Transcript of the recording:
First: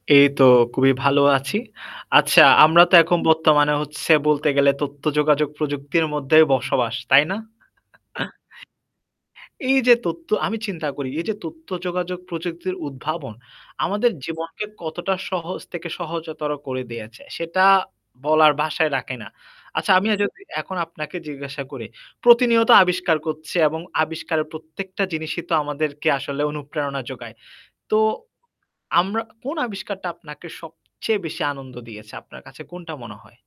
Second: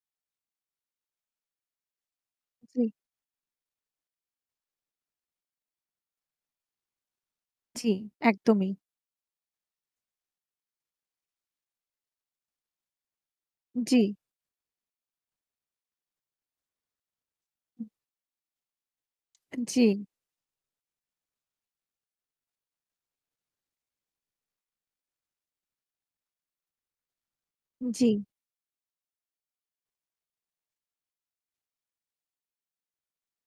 এই তো খুবই ভালো আছি। আচ্ছা আমরা জি। তো এখন বর্তমানে হচ্ছে বলতে গেলে তথ্য যোগাযোগ প্রযুক্তির মধ্যেই বসবাস, তাই না? জি, একদমই। এই যে তথ্য আমি চিন্তা করি, এই যে তথ্য যোগাযোগ প্রযুক্তির উদ্ভাবন উম জি। আমাদের জীবনকে কতটা সহজ থেকে সহজতর করে দিয়েছে, সেটা বলার ভাষায় রাখে না। অ্যা জি। আচ্ছা আমিও যদি এখন আপনাকে জিজ্ঞাসা করি প্রতিনিয়ত আবিষ্কার করছে এবং আবিষ্কারের প্রত্যেকটা জিনিসই তো আমাদেরকে আসলে অনুপ্রেরণা যোগায়। উম তো জি। আমরা কোন আবিষ্কারটা আপনাকে সবচেয়ে বেশি আনন্দ দিয়েছে? আপনার কাছে কোনটা মনে হয়?